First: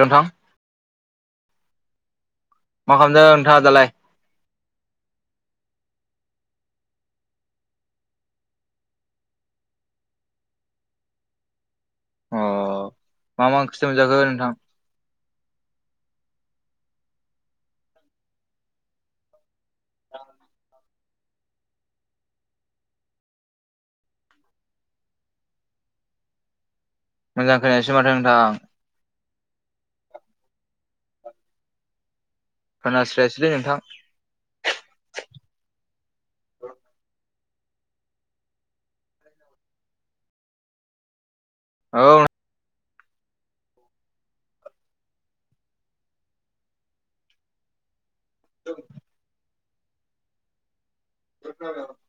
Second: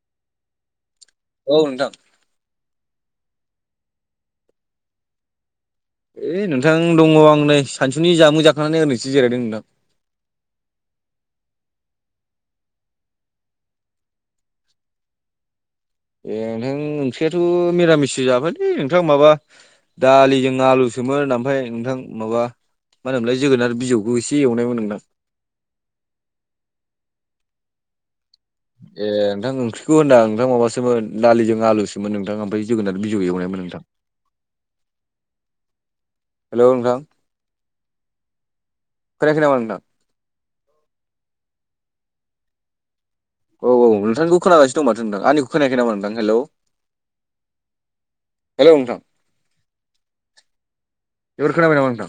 नोंथां औ नोंथां मा खालामदों नोंथाङा दालाय ओइ नोंथां दङ आं नै सानजुनि जामु जाखांनानै ओरैसो जिरायदों नोंथां मा मा ओंख्रि मोनजाखो नोंथां ए नोंथां ओंख्रियाथ' निरामिस जाबायलै नोंथां माबा दालिजों आलुजों सोमोन ओमफ्राय नोंथां माबा मा होनोमोनलाय जोगोनार बिजौखौ एसे एवनायमोन नोंथां मोजां खोनायसै माथो नोंथां ए नोंथां ओंख्रिखौ होनदां नोंथां माबासोमोन दालिजों आलुसोमोन नोंथां ओमफ्राय जोगोनार बिजौ एवनायमोन नोंथां हेल' नोंथां खोनायाखै नमा नोंथां औ औ नोंथांनिखौ खोनागासिनो दं माथो नोंथां आंनिखौ खोनायाखै नामा नोंथां हेलौ हेलौ नोंथां इबार खोनाबाय नमा नोंथां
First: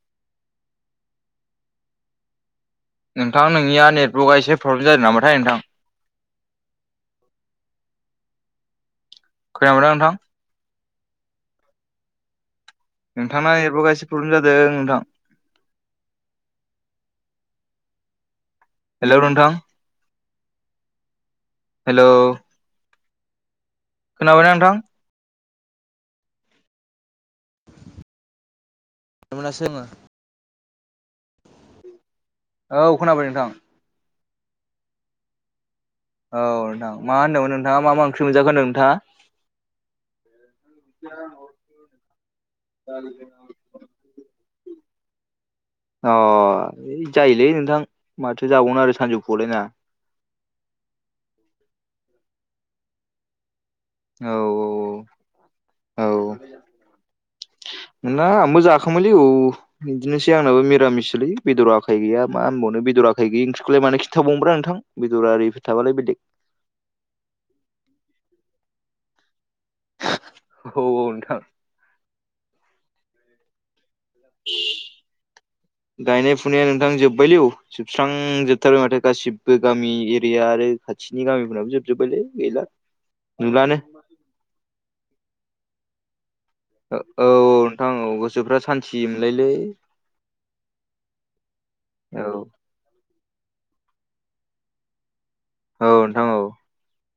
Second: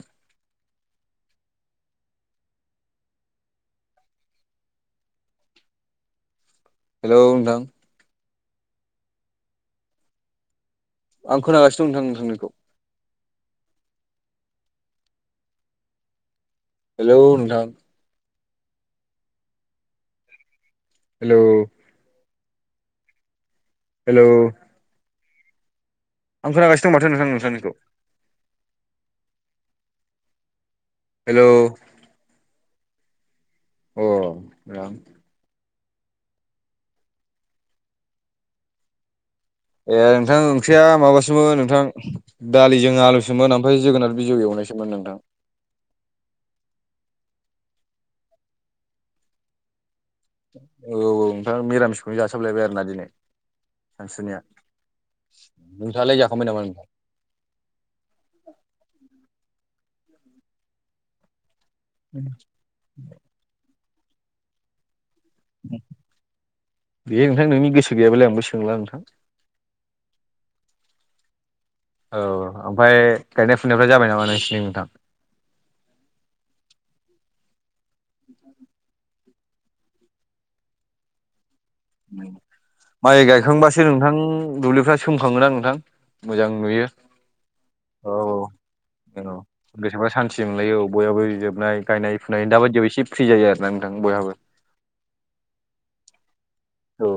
नोंथां नोंनिया नेटवर्कआ एसे प्रब्लेम जादों नामाथाय नोंथां हेलौ नोंथां खोनाबायदा नोंथां आं खोनागासिनो दं नोंथां नोंनिखौ नोंथां ना नेटवर्क आ एसे प्रब्लेम जादों नोंथां हेलौ नोंथां हेलौ नोंथां हेल'। हेल' हेलौ खोनाबाय ना नोंथां। आं खोनागासि दं माथो नोंथांनिखौ [unintelligible] [unintelligible] हेल' औ खोनाबाय नोंथां। अ र औ नोंथां मा होन्दोंमोन नोंथाङा मा मा ओंख्रि मोनजाखो होनदों नोंथाङा ए नोंथां ओंख्रिया माबासोमोन नोंथां दालिजों आलुसोमोन ओमफ्राय जोगोनार बिजौ एवनायसोमोन नोंथां अ ओइ जायोलै नोंथां माथो जाबावनो आरो सानजौफुलायना औ नोंथाङा निरामिसखौनो जासाबलायबाय आरोना दिनै औ सानसुनिया औ नोंथाङालाय औ जाखांबाय नामा नोंथां ना आंबो जाखोमोनलै औ बिदिनोसै आंनाबो मिरामिसोलै बेदराखै गैया मा होनबाव बेदरायै ओंख्रिखौलाय मानो खिन्थावब्रा नोंथां बेदरारिफोर थाबालाय बेलग बेे नोंथां नोंनि गैयाबालाय आंबो सोंला नोंथां औ नोंथां औ ओमफ्राय गायनाय फुनायफ्रा जाबाय नामा नोंसिनि नोंथां गायनाय फुनाया नोंथां जोब्बायलै औ जोबस्रांजोबथारबाय माथो गासिबो गामि एरिया आरो खाथिनि गामिफोराबो जोबार माइ गायखांबासो नोंथां दुब्लिफ्रा सोमखाङोना नोंथां मोजां नुयो औ नोंथां गोसोफ्रा सान्थि मोनलायोलै एबा सान्थि मोनलायो औ बयहाबो जोबनाय गायनाय औ फुनाय दाबायदियावबो एसे फ्रि जायो आरो आर ना नोंथां बयहाबो औ नोंथां औ औ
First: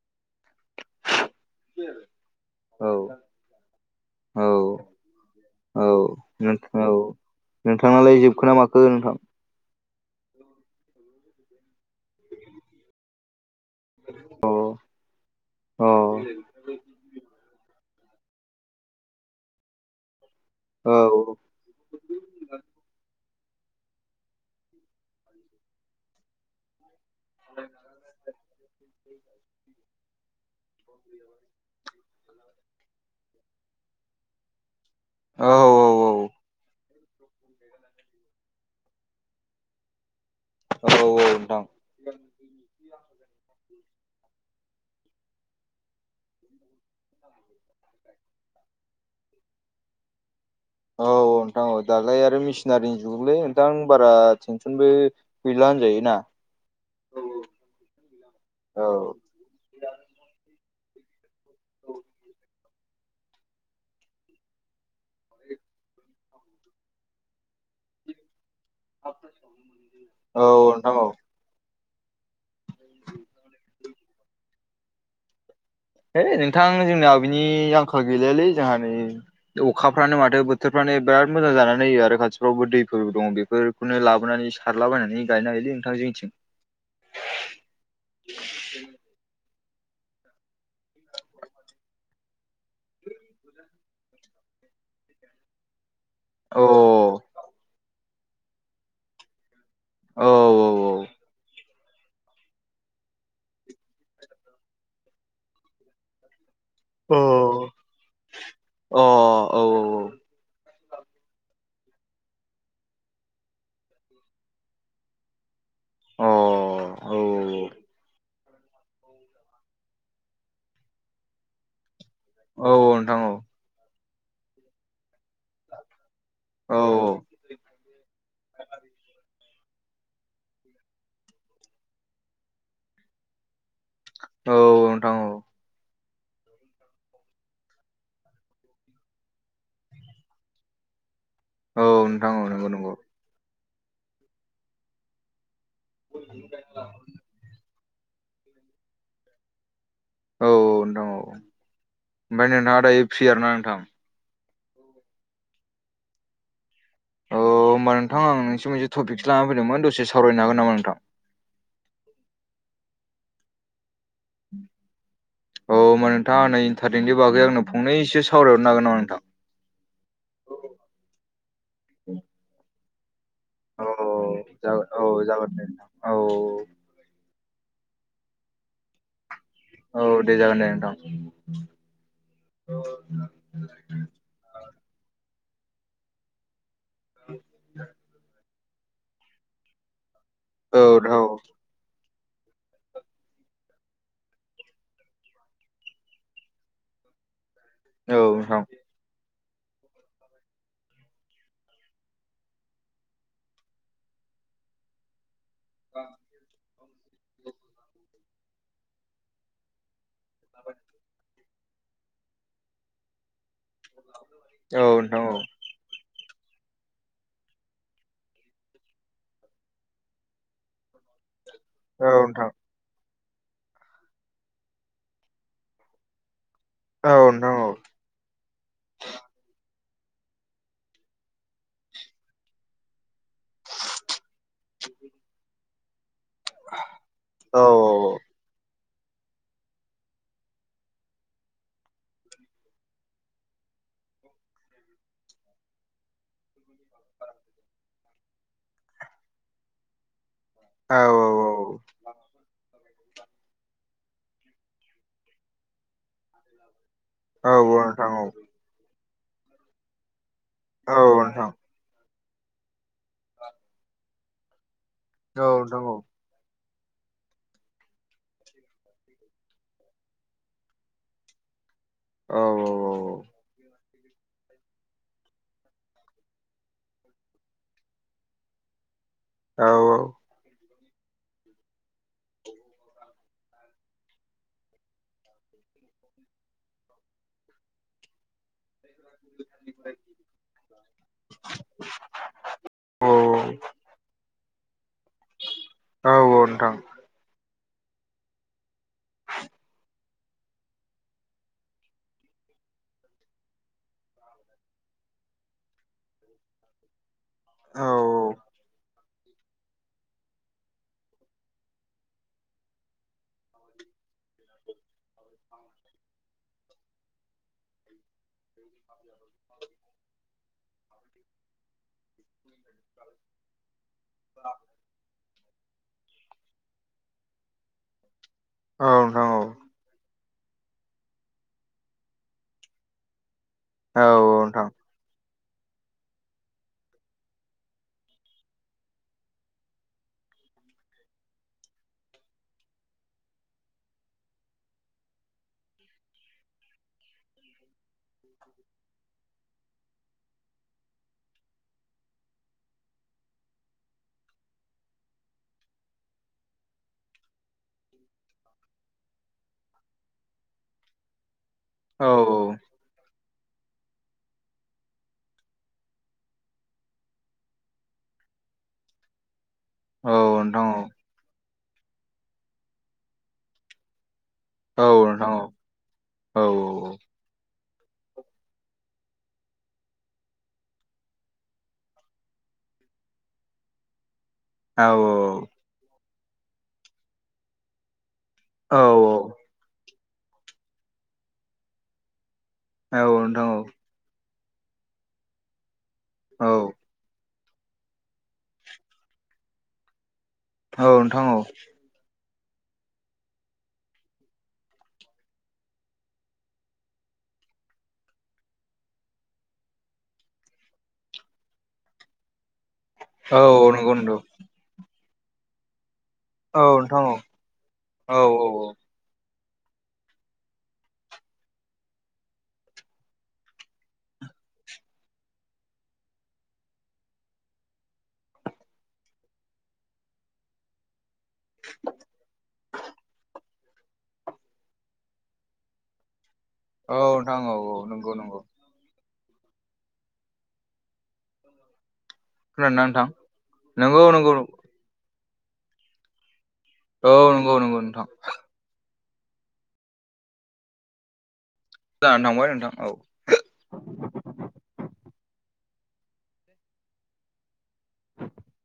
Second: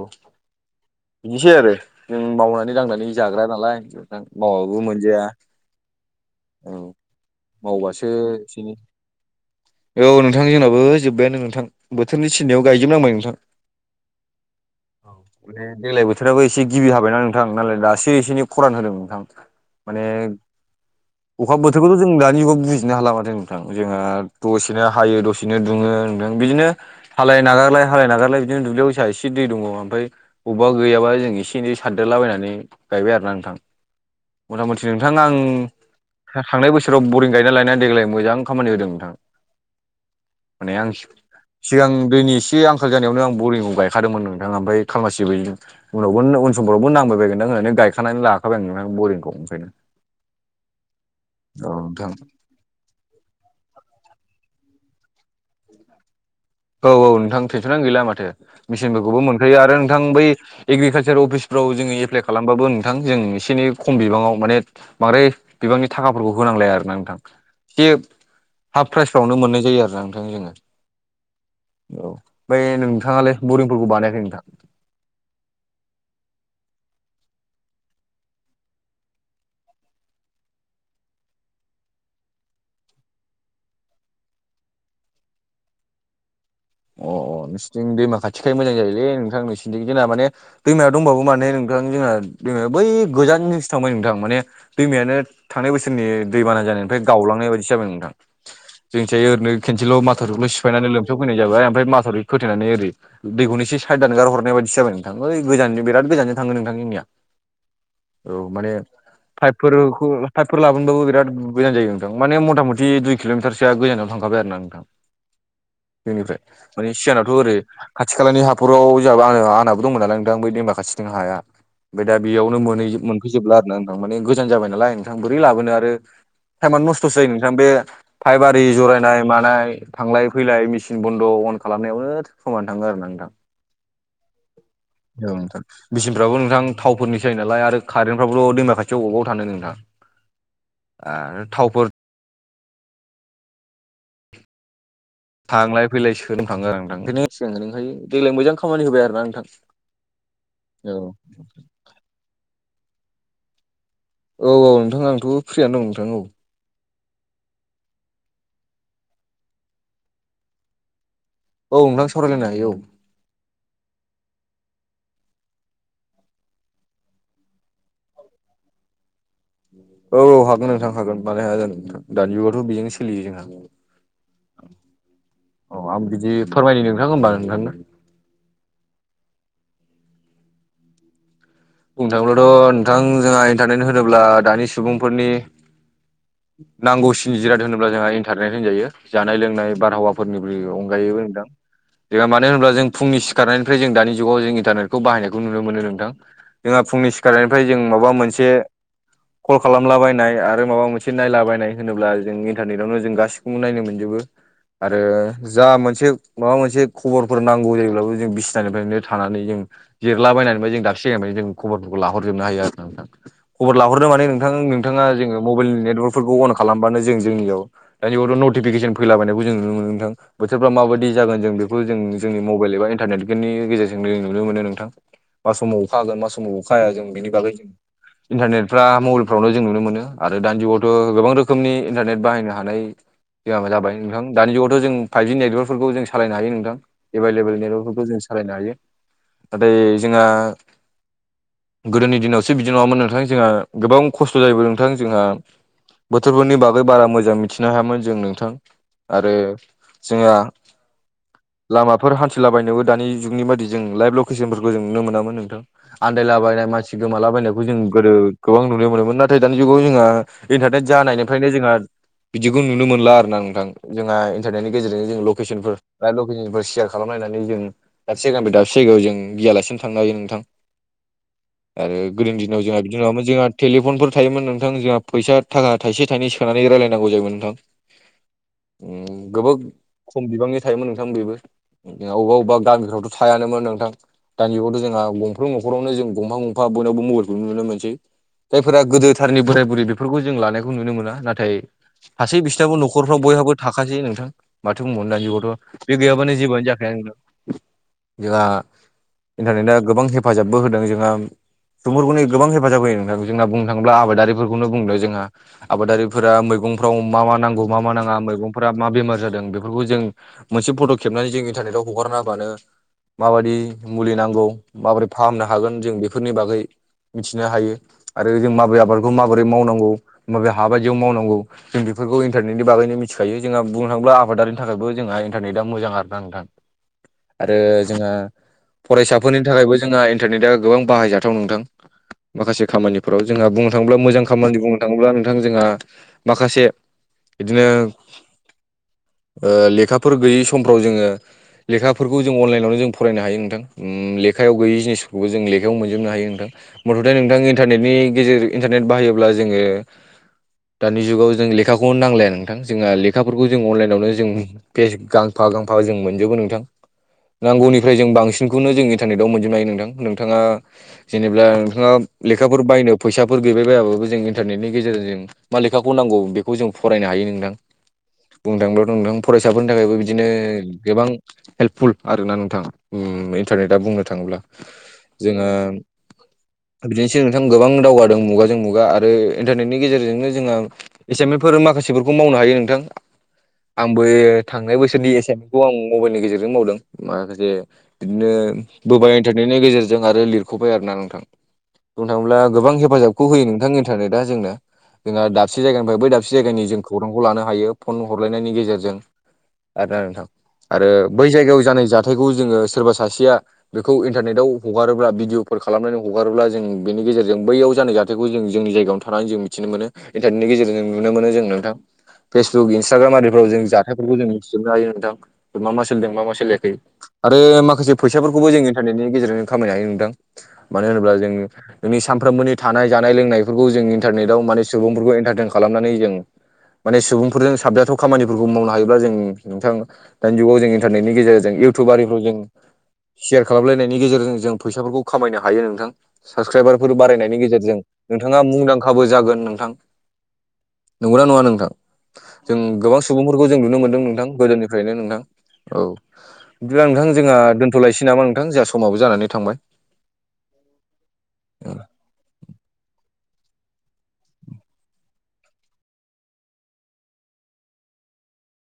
बिनोसै आरो जों मावनानै औ दांनानै जाग्रा नालाय नोंथां औ मावाबाबो मोनजाया औ औ मावबासो नोंथाङालाय जोबखोना एसेनि माखो नोंथां औ नोंथां जोंनाबो जोब्बायानो नोंथां बोथोरनि थिननायाव गायजोबनांबाय नोंथां औ औ माने देग्लाय बोथोराबो एसे गिबि हाबायना नोंथां नालाय दासो एसे एनै खरान होदों नोंथां माने औ। अखा बोथोरखौथ' जों दानि जुगाव बुजिनो हाला माथों नोंथां जोंहा दसेनो हायो दसेनो दुङो बिदिनो हालाय नागारलाय हालाय नागारलाय बिदिनो दुब्लियाव फैसा एसे औ ओमफ्राय बबेबा गैयाबा जों एसे एनै सारदेरलाबायनानै गायबाय आरोना नोंथां मथा मथि नोंथां आं औ औ औ थांनाय बोसोराव बरिं गायना लानाया देग्लाय मोजां खामानि होदों नोंथां माने औ आं औ नोंथां सिगां दैनि एसे आंखाल जानायावनो आं बरिंखौ गाय खादोंमोन नोंथां ओमफ्राय खालामासिबोै उनावबो उन समफोरावबो नांबायगोन ना होननानै गायखानानै लाखाबाय आं नोंथां बरिंखौ ओंखायनो औ नोंथां औ दालाय आरो मेसिन सिनारिनि जुगलै नोंथां बारा टेनसनबो गैला होजायोना औ औ नोंथां थेनसननानै गैला माथो मिेचिनफोरखौबो मोनखायो आरो नोंथां बै एग्रिकालसार अफिसफ्राव जोङो एप्लाइ खालामबाबो नोंथां जों एसे एनै खम बिबाङाव माने बांद्राय बिबांनि थाखाफोरखौ होनांलाया आरोना नोंथां [unintelligible] हाफ प्राइसफ्रावनो मोननाय जायो आरो नोंथां औ जोङो। नोंथां औ औ बे नोंथाङालाय बुरिंफोरखौ बानायाखै नोंथां? है नोंथां जोंनाव बेनि आंखाल गैलायालै जोंहा नै अखाफ्रानो माथो बोथोरफ्रानो बोराद मोजां जानानै होयो खाथिफ्रावबो दैफोर दङ बेफोर खौनो लाबोनानै सारलाबायनानै गायनो हायोलै नोंथां जोंथिं। अ नोंसिथिं दैमा खाथिखाय मोजां जायोलै नोंथां नोंसि [unintelligible] जोंना माने दैमायाव दंबाबो माने नोंथां जोंना दैमाया बै गोजानजों थांबाय नोंथां माने दैमायानो थांनाय बोसोरनि दै अ बाना जानाय फाय औ गावलांनाय बायदिसो जाबाय नोंथां जोंनिथिहाय ओरनो खेनसेल' औ माथावरिखौल' सिफायनानै लोमसावफैनाय जाबाय ओमफ्राय माथावरि खोथेनानै ओरै दैखौनो एसे साइद दानगार हरनाय बायदिसो जाबाय नोंथां बै गोजान बिराद गोजानजों थाङो नोंथां जोंनिया औ औ माने अ अ औ पाइपफोरखौ पाइपफोर लाबोनबाबो बिराद गोजान जायो नोंथां माने मथा मथि दुइ किल'मिटारसो जा गोजानाव थांखाबाय आरोना नोंथां। औ जोंनिफ्राय माने अ औ सिगानावथ' ओरै खाथि खालानि हाब पराव जाबा आं आनाबो दंमोन नालाय नोंथां बै दैेमा खाथिथिं हाया ओमफाय दा बेयावनो औ औ मोनहैजोब नोंथां औ मोनफैजोबला आरो ना नोंथां माने गोजान जाबाय नालाय नोंथां बोरै लाबोनो आरो औ टाइमानो नस्थ'सो औ जायो नोंथां बे फाइफयारि ज'रायनाय मानाय थांलाय फैलाय मिसि बन्द' अन खालामनायावनो समानो थाङो आरो ना नोंथां। औ नोंथां। औ नोंथां। बिसिनफ्राबो नोंथां थावफोरनिसो नालाय आरो खारेन्टफ्राबोथ' दैमा खाथियाव अबाव थानो नोंथां। आरो थाव औ नोंथां औ नंगौ नंगौ। थांलाय फैलाय सोनो थाङो आरो नोंथां बेनो [unintelligible] देग्लाय मोजां खामानि होबाय आरो ना नोंथां। औ नोंथां औ ओमफाय नोंना दायो फ्रि आरोना नोंथां? औ औ नोंथां आंथ' फ्रियानो दं नोंथां औ। अ होमबा नोंथां आं नोंसिम मोनसे टपिकसो लाना फैदोंमोन दसे सावरायनो हागोन नामा नोंथां? औ नोंथां सावरायलायनो हायो औ। औ होमबा नोंथाङा आंनो इन्टारनेटनि बागै आंनो फंनैसो सावरायहरनो हागोन नामा नोंथां? औ हागोन नोंथां हागोन मानो हाया जानो नोंथां दानि जुगावथ' बेजोंनो सोलियो जोंहा। नोंथां औ जागोन औ जागोन दे औ नोंथां आं बिदि फोरमायनो नोंथां होमबा नोंथांनो औ दे जागोन दे नोंथां। बुंनो थाङोलाथ' नोंथां जोंहा इन्टारनेट होनोब्ला दानि सुबुंफोरनि नांगौसिनि जिराद होनोब्ला जोंहा इन्टारनेट होनजायो जानाय लोंनाय बारहावा फोरनिफ्रि औ औ अनगायैबो नोंथां। जोहा मानो होनोब्ला जों फुंनि सिखारनायनिफ्राय जों दानि जुगाव जों इन्टारनेटखौ बायनायखौ नुनो मोनो नोंथां। जोंहा फुंनि सिखारनिफ्राय जों माबा औ मोनसे नोंथां कल खालामला बायनाय आरो माबा मोनसे नायलाबायनाय होनोब्ला जों इन्टारनेटावनो जों गासिखौबो नायनो मोनजोबो। आरो जा मोनसे माबा मोनसे खबरफोर नांगौ जायोब्लाबो जों बिस नानिफ्रायनो थानानै जों जिरलाबायनानैबो जों दाबसे जायगानिफायनो जों खबरफोरखौ लाहरजोबनो हायो आरो नोंथां। खबर लाहरनो माने नोंथां औ नोंथाङा नोंथां औ जोङो नोंथां मबाइलनि नेटवर्कफोरखौ अन खालामबानो जों जोंनियाव दानि बेयावथ' नटिफिकेसन फैलाबायनायखौ जों नुनो मोनों नोंथां बोथोरफ्रा माबादि जागोन जों बेखौ बेखौ औ जों जोंनि मबाइल एबा इन्टारनेटनि गेजेरजोंनो जों नुनो मोनो नोंथां मा समाव अखा हागोन मा समाव अखा हाया जों बेनि बागै नोंथां इन्टारनेटफ्रा मबाइलफ्रावनो जों नुनो मोनो आरो दानि जुगावथ' गोबां रोखोमनि इन्टारनेट बाहायनो हानाय [inaudible] जाबाय नोंथां दानि जुगावथ' जों फाइफजि नेटवर्कफोरखौ जों सालायनो हायो नोंथां एभेलेबेल औ नेटवर्कफोरखौ जों सालायनो हायो नाथाय जोंहा गोदोनि दिनावसो बिदि नङामोन नोंथां जोंहा गोबां खस्थ' जायोमोन नोंथां जोंहा बोथोरफोरनि बागै बारा मोजां मिथिनो हायामोन जों नोंथां आरो जोंहा औ औ औ। बेफोर हान्थिलाबायनोबो दानि जुगनि बादि जों लाइभ लकेसनफोरखौ जों नुनो मोनामोन नोंथां आन्दायलाबायनाय मानसि गोमाला औ बायनायखौ जों नोंथां गोदो औ नोंथां गोबां नुनो मोनोमोन नाथाय दानि जुगाव जोंहा इन्टारनेट औ जानायनि ओंखायनो नोंथां जोंहा बिदिखौ नुनो मोनला आरोना नोंथां जोंहा इन्टारनेटनि गेजेरजों जों औ ल'केसनफोर लाइफ ल [unintelligible] सियार खालामलायनानै जों दाबसे जायगानिफ्राय दाबसे जायगायाव जों गियालासिनो थांनो हायो नोंथां। आरो गोदोनि दिनाव जोंहा औ जोंहाबो जोंहा टेलिफनफोर थायोमोन नोंथां जोंहा फैसा थाखा थाइसे थाइनै सोनानै रायलायनांगौ जायोमोन नोंथां। [inaudible] उम गोबाब औ औ खम बिबांनि थायोमोन नोंथां बेबो अबा अबबा गामिफ्रावथ' थायानोमोन नोंथां दानि जुगावथ' जोंहा बुं बयबो न'खरावनो जों गंफां गंफा बयनावबो मबाइलखौनो नुनो मोनसै। जायफोरा गोदो गोदायथारनि बोराय बुरै बेफोरखौ जों लानायखौ नुनो मोना नाथाय थासै बिसिनाबो औ न'खरफ्राव बयहाबो थाखासै नोंथां। माथो बुंबावनो दानि जुगावथ' बे औ गैयाबानो औ जेबोआनो जाखाया नोंथां जोंहा इन्टारनेटआ गोबां हेफाजाबबो होदों जोंहा [unintelligible] गोबां हेफाजाब होयो नोंथां जोंना बुंनो थाङोब्ला आबादारिफोरखौनो बुंदों जोंहा आबादारि फोरा मैगंफ्राव मा मा नांगौ मा औ मा नाङा मैगंफोरा मा बेमार जादों बेफोरखौ जों मोनसे फट' खेबनानै जों इन्टारनेटआव हगारना होबानो माबादि मुलि नांगौ माबोरै फाहामनो हागोन जों बेफोरनि बागै मिथिनो हायो आरो जों माबै आबादखौ माबोरै मावनांगौ माबे हा बायदियाव मावनांगौ जों बेफोरखौ इन्टारनेटनि बागैनो मिथिखायो जोंहा बुंनो थाङोब्ला आबादारिनि थाखायबो जोंहा इनटारनेटा मोजां आरो ना नोंथां आरो जोंहा औ फरायसाफोरनि नोंथां थाखायबो जोंहा इन्टारनेटआ गोबां बाहायजाथाव नोंथां माखासे खामानिफोराव जोंहा बुंनो थाङोब्ला मोजां खामानि बुङो नो थाङोब्ला नोंथां जोंहा माखासे बिदिनो ओ लेखाफोर गैयै समफ्राव जोङो लेखाफोरखौ जों अनलाइनावनो जों फरायनो हायो नोंथां ओ उम ले खायाव गैयि जिनिसखौबो जों लेखायाव मोनजोबनो हायो नोंथां। मथथे नोंथां इन्टारनेटनि गेजेर इन्टारनेट बाहायोब्ला जोङो दानि जुगाव जों लेखाखौनो नांलाया नोंथां जोंहा लेखाफोरखौ जों अनलाइनावनो जों फेस गांफा गांफा जों मोनजोबो नोंथां नांगौनिफ्राय जों बांसिनखौनो जोंनि इन्टारनेटव मोनजोबनो हायो नोंथां नोंथाङा जेनेब्ला नोंथाङा औ लेखाफोर बायनो फैसाफोर गैबाय बायाबाबो जों इन्टारनेटनि गेजेरजों मा लेखाखौ नांगौ बेखौ जों फरायनो हायो नोंथां। बुंनो थांब्लाथ नोंथां फरायसाफोरनि थाखायबो औ बिदिनो नोंथां गोबां हेल्पफुल आरोना नोंथां उम इन्टारनेट टा बुंनो थाङोब्ला औ जोंङो औ नोंथां औ ‌ बिदिनोसै नोंथां गोबां दावगादों मुगाजों मुगा आरो इन्टारनेटनि गेजेरजोंनो जोंहा एसाइमेस फोर माखासेफोरखौ मावनो हायो नोंथां आंबो थांनाय बोसोरनि एसाइनमेन्खौ आं मबाइलनि गेजेरजों मावदों माखासे बिदिनो बायार। बेनि गेजेरजों आरो लिरख'बाय आरो ना नोंथां बुंनो थाङोब्ला गोबां हेफाजाबखौ होयो नोंथां। इन्टारनेटआ जोंना जोंहा दाबसे जायगानिफ्राय बै दाबसे औ जायगानि जों खौरांखौ लानो हायो। फन हरलायनायनि गेजेरजों आरोना नोंथां आरो औ बै जायगायाव जानाय जा जाथायखौ जोङो सोरबा सासे बेखौ इन्टारनेटाव हगारोब्ला भिडिअफोर खालामनानै हगारोब्ला जों बेनि गेजेरजों बैयाव जानाय जाथायखौ जों जोंनि जानि फ्राय जों मिथिनो मोनो इन्टारनेटनि गेजेरजों नुनो मोनो जों नोंथां। फेसबुक इन्सटाग्राम औ नोंथां औ आरिफ्राव जों औ नोंथां औ नंगौ जाथायफोरखौ नंगौ जों मिथिजोबनो हायो नोंथां मा-मा सोलिदो मा-मा औ सोलिया नोंथां औ आरो माखासे औ फैसा फोरखौ इटारनेटनि गेजेरजों खामायनो हायो नोंथां मानो होनोब्ला जों। जोंनि सानफ्रोमबोनि थानाय जानाय लोंनायफोरखौ जों इन्टारनेटाव माने सुबुंफोरखौ इन्टारटेन खालामनानै जों माने सुबुंफोरजों साबजाथ' खामानिफोरखौ मावनो हायोब्ला जों नोंथां दानि जुगाव जोंनि इन्टारनेटनि गेजेरजों इउटुबारिफ्राव जों सियार खालामलायनायनि गेजेरजों जों फैसाफोरखौ खामायनो हायो आरो नोंथां। साबसक्राइबारफोर औ बारायनायनि नोंथां औ औ गेजेरजों नंगौ नंगौ नोंथाङा मुंदां दांखाबो जागोन नोंथां नंगौना नङा नोंथां। जों खोनादोंना गोबां नोंथां सुबुंफोरखौ जों नुनो मोनदों नंगौ नोंथां नंगौ गोदोनिफ्रायनो नोंथां औ। बिदिब्ला औ नोंथां जोंहा नंगौ नंगौ दोनथ'लायसै नामा नोंथां जोंहा समाबो जानानै थांबाय। दा नां औ। [inaudible]